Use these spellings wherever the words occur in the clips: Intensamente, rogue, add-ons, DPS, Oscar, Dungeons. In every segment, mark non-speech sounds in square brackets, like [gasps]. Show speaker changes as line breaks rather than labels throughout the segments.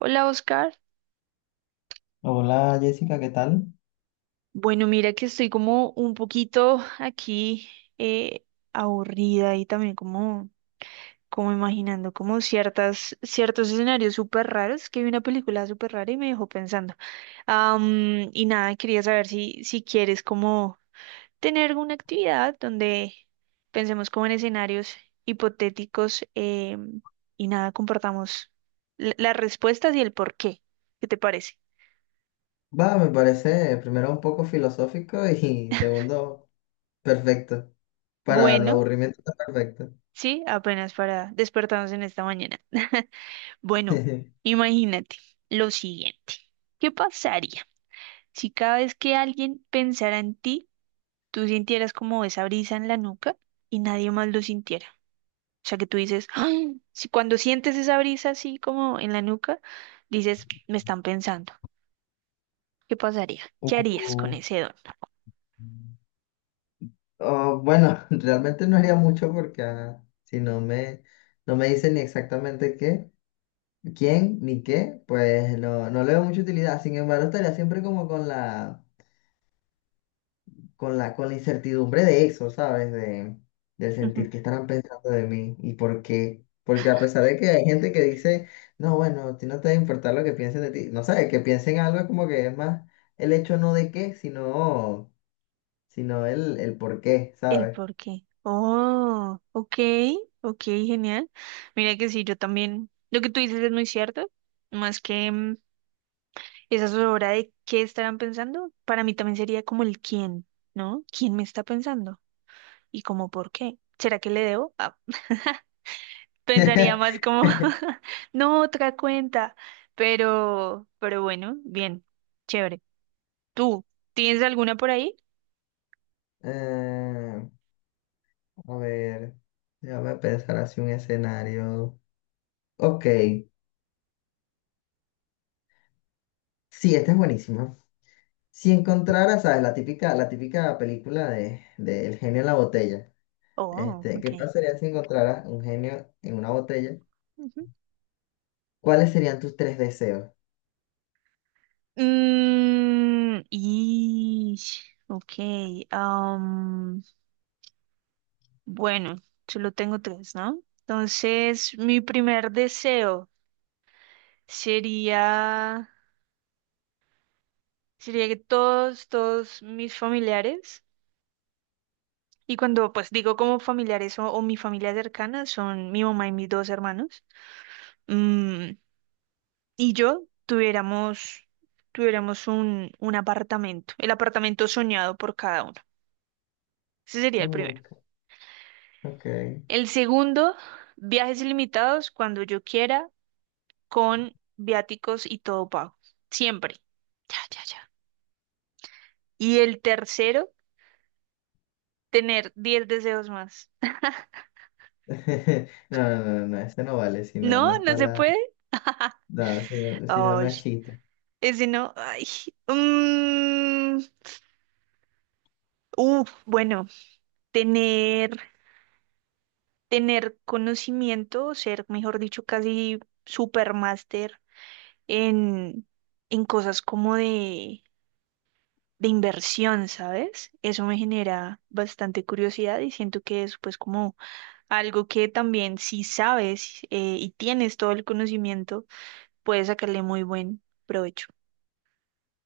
Hola, Oscar.
Hola Jessica, ¿qué tal?
Bueno, mira que estoy como un poquito aquí eh, aburrida y también como imaginando como ciertos escenarios súper raros, que vi una película súper rara y me dejó pensando. Y nada, quería saber si quieres como tener una actividad donde pensemos como en escenarios hipotéticos y nada, compartamos las respuestas y el por qué. ¿Qué te parece?
Va, me parece primero un poco filosófico [laughs] y
[laughs]
segundo perfecto. Para el
Bueno.
aburrimiento está perfecto.
Sí, apenas para despertarnos en esta mañana. [laughs] Bueno,
[laughs]
imagínate lo siguiente. ¿Qué pasaría si cada vez que alguien pensara en ti, tú sintieras como esa brisa en la nuca y nadie más lo sintiera? O sea, que tú dices, "Ay", si cuando sientes esa brisa así como en la nuca, dices, me están pensando. ¿Qué pasaría? ¿Qué harías con
Uh,
ese don?
Oh, bueno, [laughs] realmente no haría mucho porque si no me, no me dice ni exactamente qué, quién, ni qué, pues no, no le veo mucha utilidad. Sin embargo, estaría siempre como con la... con la, con la incertidumbre de eso, ¿sabes? De, del sentir que
[laughs]
estarán pensando de mí y por qué. Porque a pesar de que hay gente que dice, no, bueno, a ti no te debe importar lo que piensen de ti, no sabes, que piensen algo es como que es más el hecho no de qué, sino, sino el por qué,
El
¿sabes?
por qué. Oh, ok, ok, genial. Mira que sí, yo también, lo que tú dices es muy cierto, más que esa zozobra de qué estarán pensando, para mí también sería como el quién, ¿no? ¿Quién me está pensando? Y como por qué. ¿Será que le debo? Ah, [laughs] pensaría más como,
[laughs]
[laughs] no, otra cuenta. Pero bueno, bien, chévere. ¿Tú tienes alguna por ahí?
Eh, a ver, déjame pensar así un escenario. Ok, sí, este es buenísimo. Si encontraras, ¿sabes? La típica película de El genio en la botella.
Oh,
Este,
ok.
¿qué pasaría si encontraras un genio en una botella? ¿Cuáles serían tus tres deseos?
Y, ok, am, bueno, solo tengo tres, ¿no? Entonces, mi primer deseo sería, sería que todos mis familiares, y cuando pues digo como familiares o mi familia cercana, son mi mamá y mis dos hermanos, mm, y yo tuviéramos un apartamento, el apartamento soñado por cada uno. Ese sería el
Uh,
primero.
ok.
El segundo, viajes ilimitados cuando yo quiera, con viáticos y todo pago. Siempre. Ya, ya, ya. Y el tercero, tener 10 deseos más.
[laughs] No, no, no, no, ese no vale, si no,
No,
no
no
está
se puede.
la... No, si no, si no, no
Ay,
es chiste.
ese no. Ay. mm, Uf, bueno, tener, tener conocimiento, ser, mejor dicho, casi supermaster en, en cosas como de inversión, ¿sabes? Eso me genera bastante curiosidad y siento que es pues como algo que también si sabes y tienes todo el conocimiento, puedes sacarle muy buen provecho.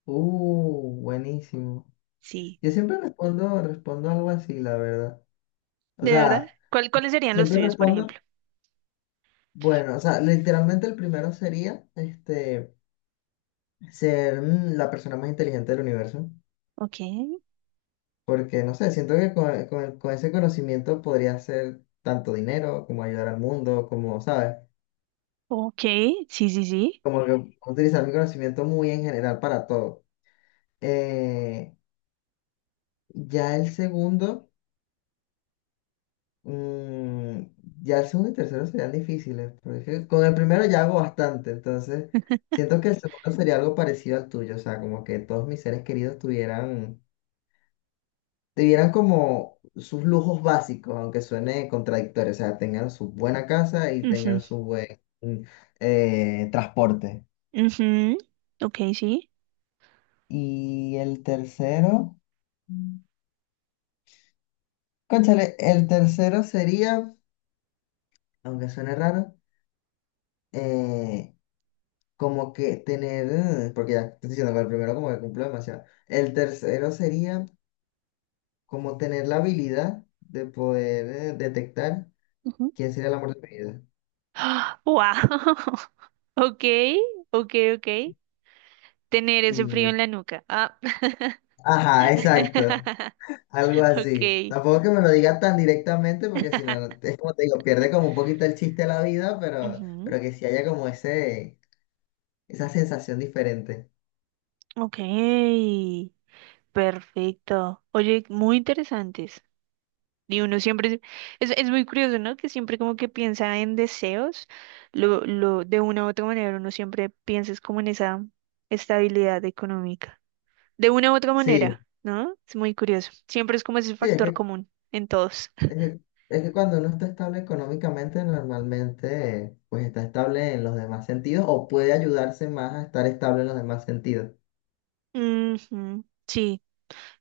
Buenísimo.
Sí,
Yo siempre respondo, respondo algo así, la verdad. O
de verdad.
sea,
¿Cuáles serían los
siempre
tuyos, por
respondo,
ejemplo?
bueno, o sea, literalmente el primero sería, este, ser la persona más inteligente del universo.
Ok,
Porque, no sé, siento que con, con ese conocimiento podría hacer tanto dinero como ayudar al mundo, como, ¿sabes?
ok, sí, sí, sí.
Como que sí, utilizar mi conocimiento muy en general para todo. Eh, ya el segundo, mm, ya el segundo y tercero serían difíciles, porque es que con el primero ya hago bastante, entonces siento que el segundo sería algo parecido al tuyo, o sea, como que todos mis seres queridos tuvieran, debieran como sus lujos básicos, aunque suene contradictorio, o sea, tengan su buena casa y
Ujú,
tengan su buen transporte.
ujú, ok, sí.
Y el tercero, cónchale, el tercero sería, aunque suene raro, eh, como que tener, porque ya te estoy diciendo que el primero como que cumplo demasiado. El tercero sería como tener la habilidad de poder detectar
Ujú.
quién sería el amor de mi vida.
[gasps] ¡Wow! [laughs] Ok, ok, ok. Tener ese frío en
Y,
la nuca. Ah.
ajá, exacto.
[laughs]
Algo así.
Ok.
Tampoco es que me lo diga tan directamente, porque
[laughs]
si no, es como te digo, pierde como un poquito el chiste de la vida,
Ujú,
pero que sí haya como ese, esa sensación diferente.
ok, perfecto. Oye, muy interesantes. Y uno siempre, es muy curioso, ¿no? Que siempre como que piensa en deseos, lo, de una u otra manera, uno siempre piensa es como en esa estabilidad económica. De una u otra
Sí,
manera, ¿no? Es muy curioso. Siempre es como ese
sí, es
factor
que,
común en todos.
es que, es que cuando uno está estable económicamente, normalmente pues está estable en los demás sentidos o puede ayudarse más a estar estable en los demás sentidos.
Ujú, sí,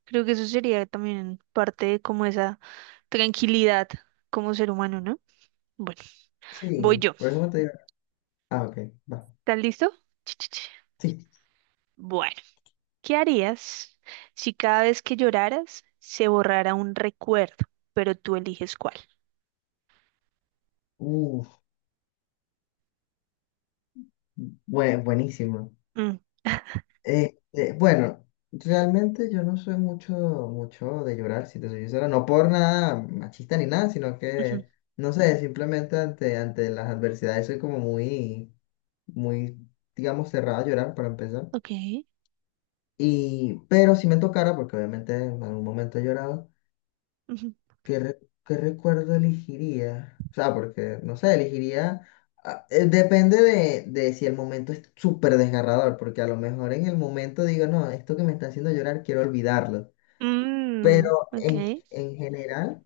creo que eso sería también parte de como esa tranquilidad como ser humano, ¿no? Bueno, voy
Sí,
yo.
por eso te digo. Ah, ok, va.
¿Estás listo? Ch, ch, ch.
Sí.
Bueno, ¿qué harías si cada vez que lloraras se borrara un recuerdo, pero tú eliges cuál?
Uf, buenísimo.
Mm. [laughs]
Bueno, realmente yo no soy mucho, mucho de llorar, si te soy sincero, no por nada machista ni nada, sino
Ujú,
que, no sé, simplemente ante, ante las adversidades soy como muy, muy, digamos, cerrada a llorar para empezar.
ok.
Y, pero si me tocara, porque obviamente en algún momento he llorado,
Ujú,
¿qué, qué recuerdo elegiría? O sea, porque, no sé, elegiría... depende de si el momento es súper desgarrador, porque a lo mejor en el momento digo, no, esto que me está haciendo llorar quiero olvidarlo. Pero
mm, ok.
en, en general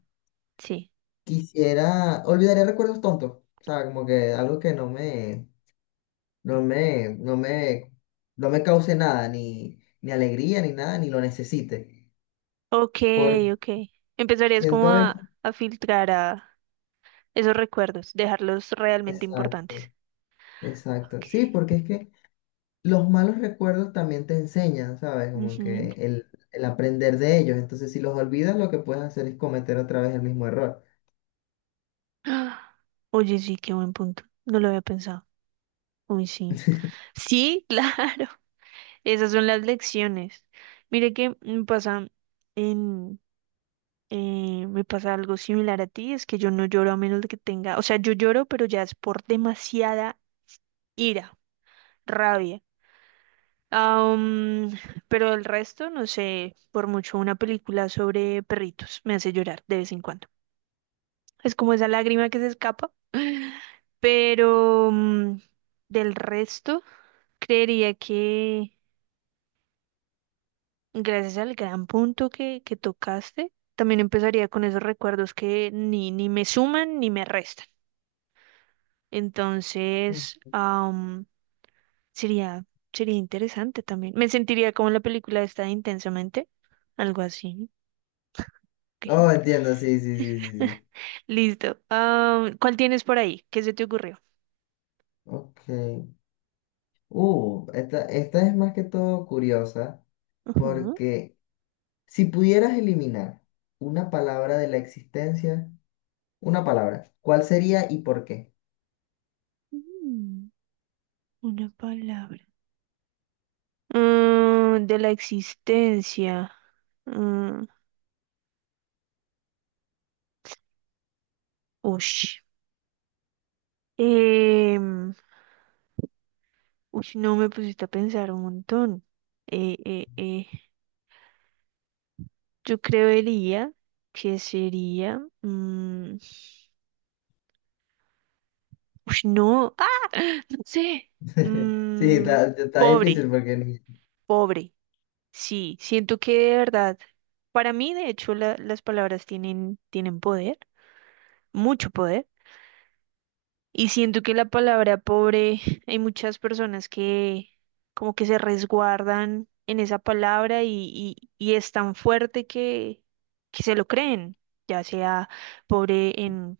Sí.
quisiera... Olvidaría recuerdos tontos. O sea, como que algo que no me... No me... No me... No me cause nada, ni, ni alegría, ni nada, ni lo necesite.
Ok,
Porque
ok. Empezarías
siento
como
haber...
a filtrar a esos recuerdos, dejarlos realmente
Exacto,
importantes.
exacto.
Ok.
Sí, porque es que... los malos recuerdos también te enseñan, ¿sabes? Como
Ujú.
que
[gasps]
el aprender de ellos. Entonces, si los olvidas, lo que puedes hacer es cometer otra vez el mismo error.
Ah, oye, sí, qué buen punto. No lo había pensado. Uy, sí. Sí, [laughs] claro. Esas son las lecciones. Mire que me pasa en, me pasa algo similar a ti, es que yo no lloro a menos de que tenga, o sea, yo lloro, pero ya es por demasiada ira, rabia. Am, pero el resto, no sé, por mucho una película sobre perritos me hace llorar de vez en cuando. Es como esa lágrima que se escapa. [laughs] Pero del resto, creería que gracias al gran punto que tocaste, también empezaría con esos recuerdos que ni me suman ni me restan.
Mm.
Entonces, sería, sería interesante también. Me sentiría como en la película esta de Intensamente, algo así. Ok,
Oh, entiendo, sí, sí, sí, sí, sí.
listo. ¿Cuál tienes por ahí? ¿Qué se te ocurrió?
Ok. Esta, esta es más que todo curiosa
Ujú.
porque si pudieras eliminar una palabra de la existencia, una palabra, ¿cuál sería y por qué?
Mm, Una palabra. De la existencia. Mm, Ush. Em, Uy, no me pusiste a pensar un montón. Eh, eh, eh, Yo creería que sería. Uy, no. ¡Ah! No sé.
[laughs] Sí,
Mm,
está, está
Pobre,
difícil porque ni...
pobre. Sí, siento que de verdad. Para mí, de hecho, las palabras tienen poder, mucho poder. Y siento que la palabra pobre, hay muchas personas que como que se resguardan en esa palabra y es tan fuerte que se lo creen, ya sea pobre en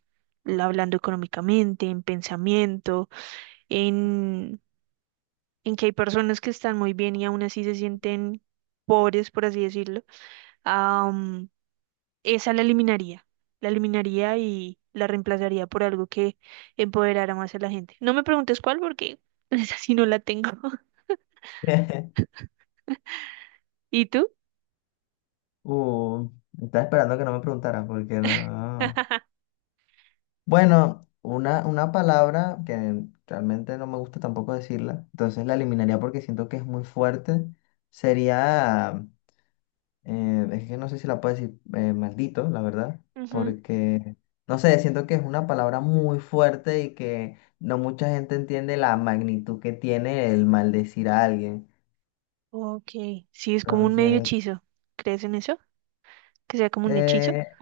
hablando económicamente, en pensamiento, en, en que hay personas que están muy bien y aún así se sienten pobres, por así decirlo. Esa la eliminaría. La eliminaría y la reemplazaría por algo que empoderara más a la gente. No me preguntes cuál porque [laughs] esa sí no la tengo. [laughs]
[laughs]
¿Y tú?
Uh, estaba esperando que no me preguntaras porque no.
[laughs]
Bueno, una palabra que realmente no me gusta tampoco decirla, entonces la eliminaría porque siento que es muy fuerte, sería, es que no sé si la puedo decir maldito, la verdad,
Ujú.
porque, no sé, siento que es una palabra muy fuerte y que no mucha gente entiende la magnitud que tiene el maldecir a alguien.
Ok. Sí, es como un medio
Entonces,
hechizo. ¿Crees en eso? Que sea como un hechizo.
eh,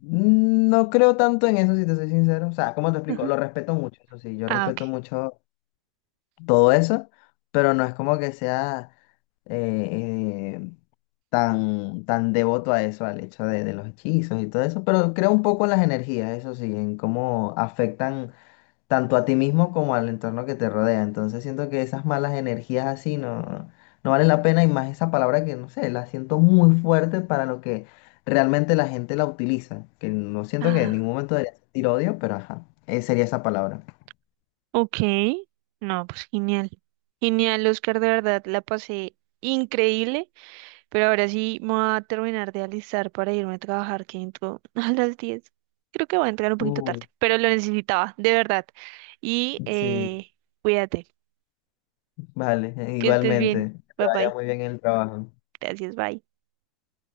no creo tanto en eso, si te soy sincero. O sea, ¿cómo te explico?
Ujú.
Lo respeto mucho, eso sí, yo
Ah,
respeto
ok.
mucho todo eso, pero no es como que sea eh, eh, tan, tan devoto a eso, al hecho de los hechizos y todo eso, pero creo un poco en las energías, eso sí, en cómo afectan tanto a ti mismo como al entorno que te rodea. Entonces siento que esas malas energías así no, no valen la pena y más esa palabra que, no sé, la siento muy fuerte para lo que realmente la gente la utiliza, que no siento que en ningún
Ah,
momento debería sentir odio, pero ajá, sería esa palabra.
ok. No, pues genial. Genial, Oscar, de verdad, la pasé increíble. Pero ahora sí me voy a terminar de alistar para irme a trabajar, que entro [laughs] a las 10. Creo que voy a entrar un poquito
Uh,
tarde, pero lo necesitaba, de verdad. Y
sí.
cuídate,
Vale,
que estés bien.
igualmente. Que te
Bye
vaya
bye.
muy bien en el trabajo.
Gracias, bye.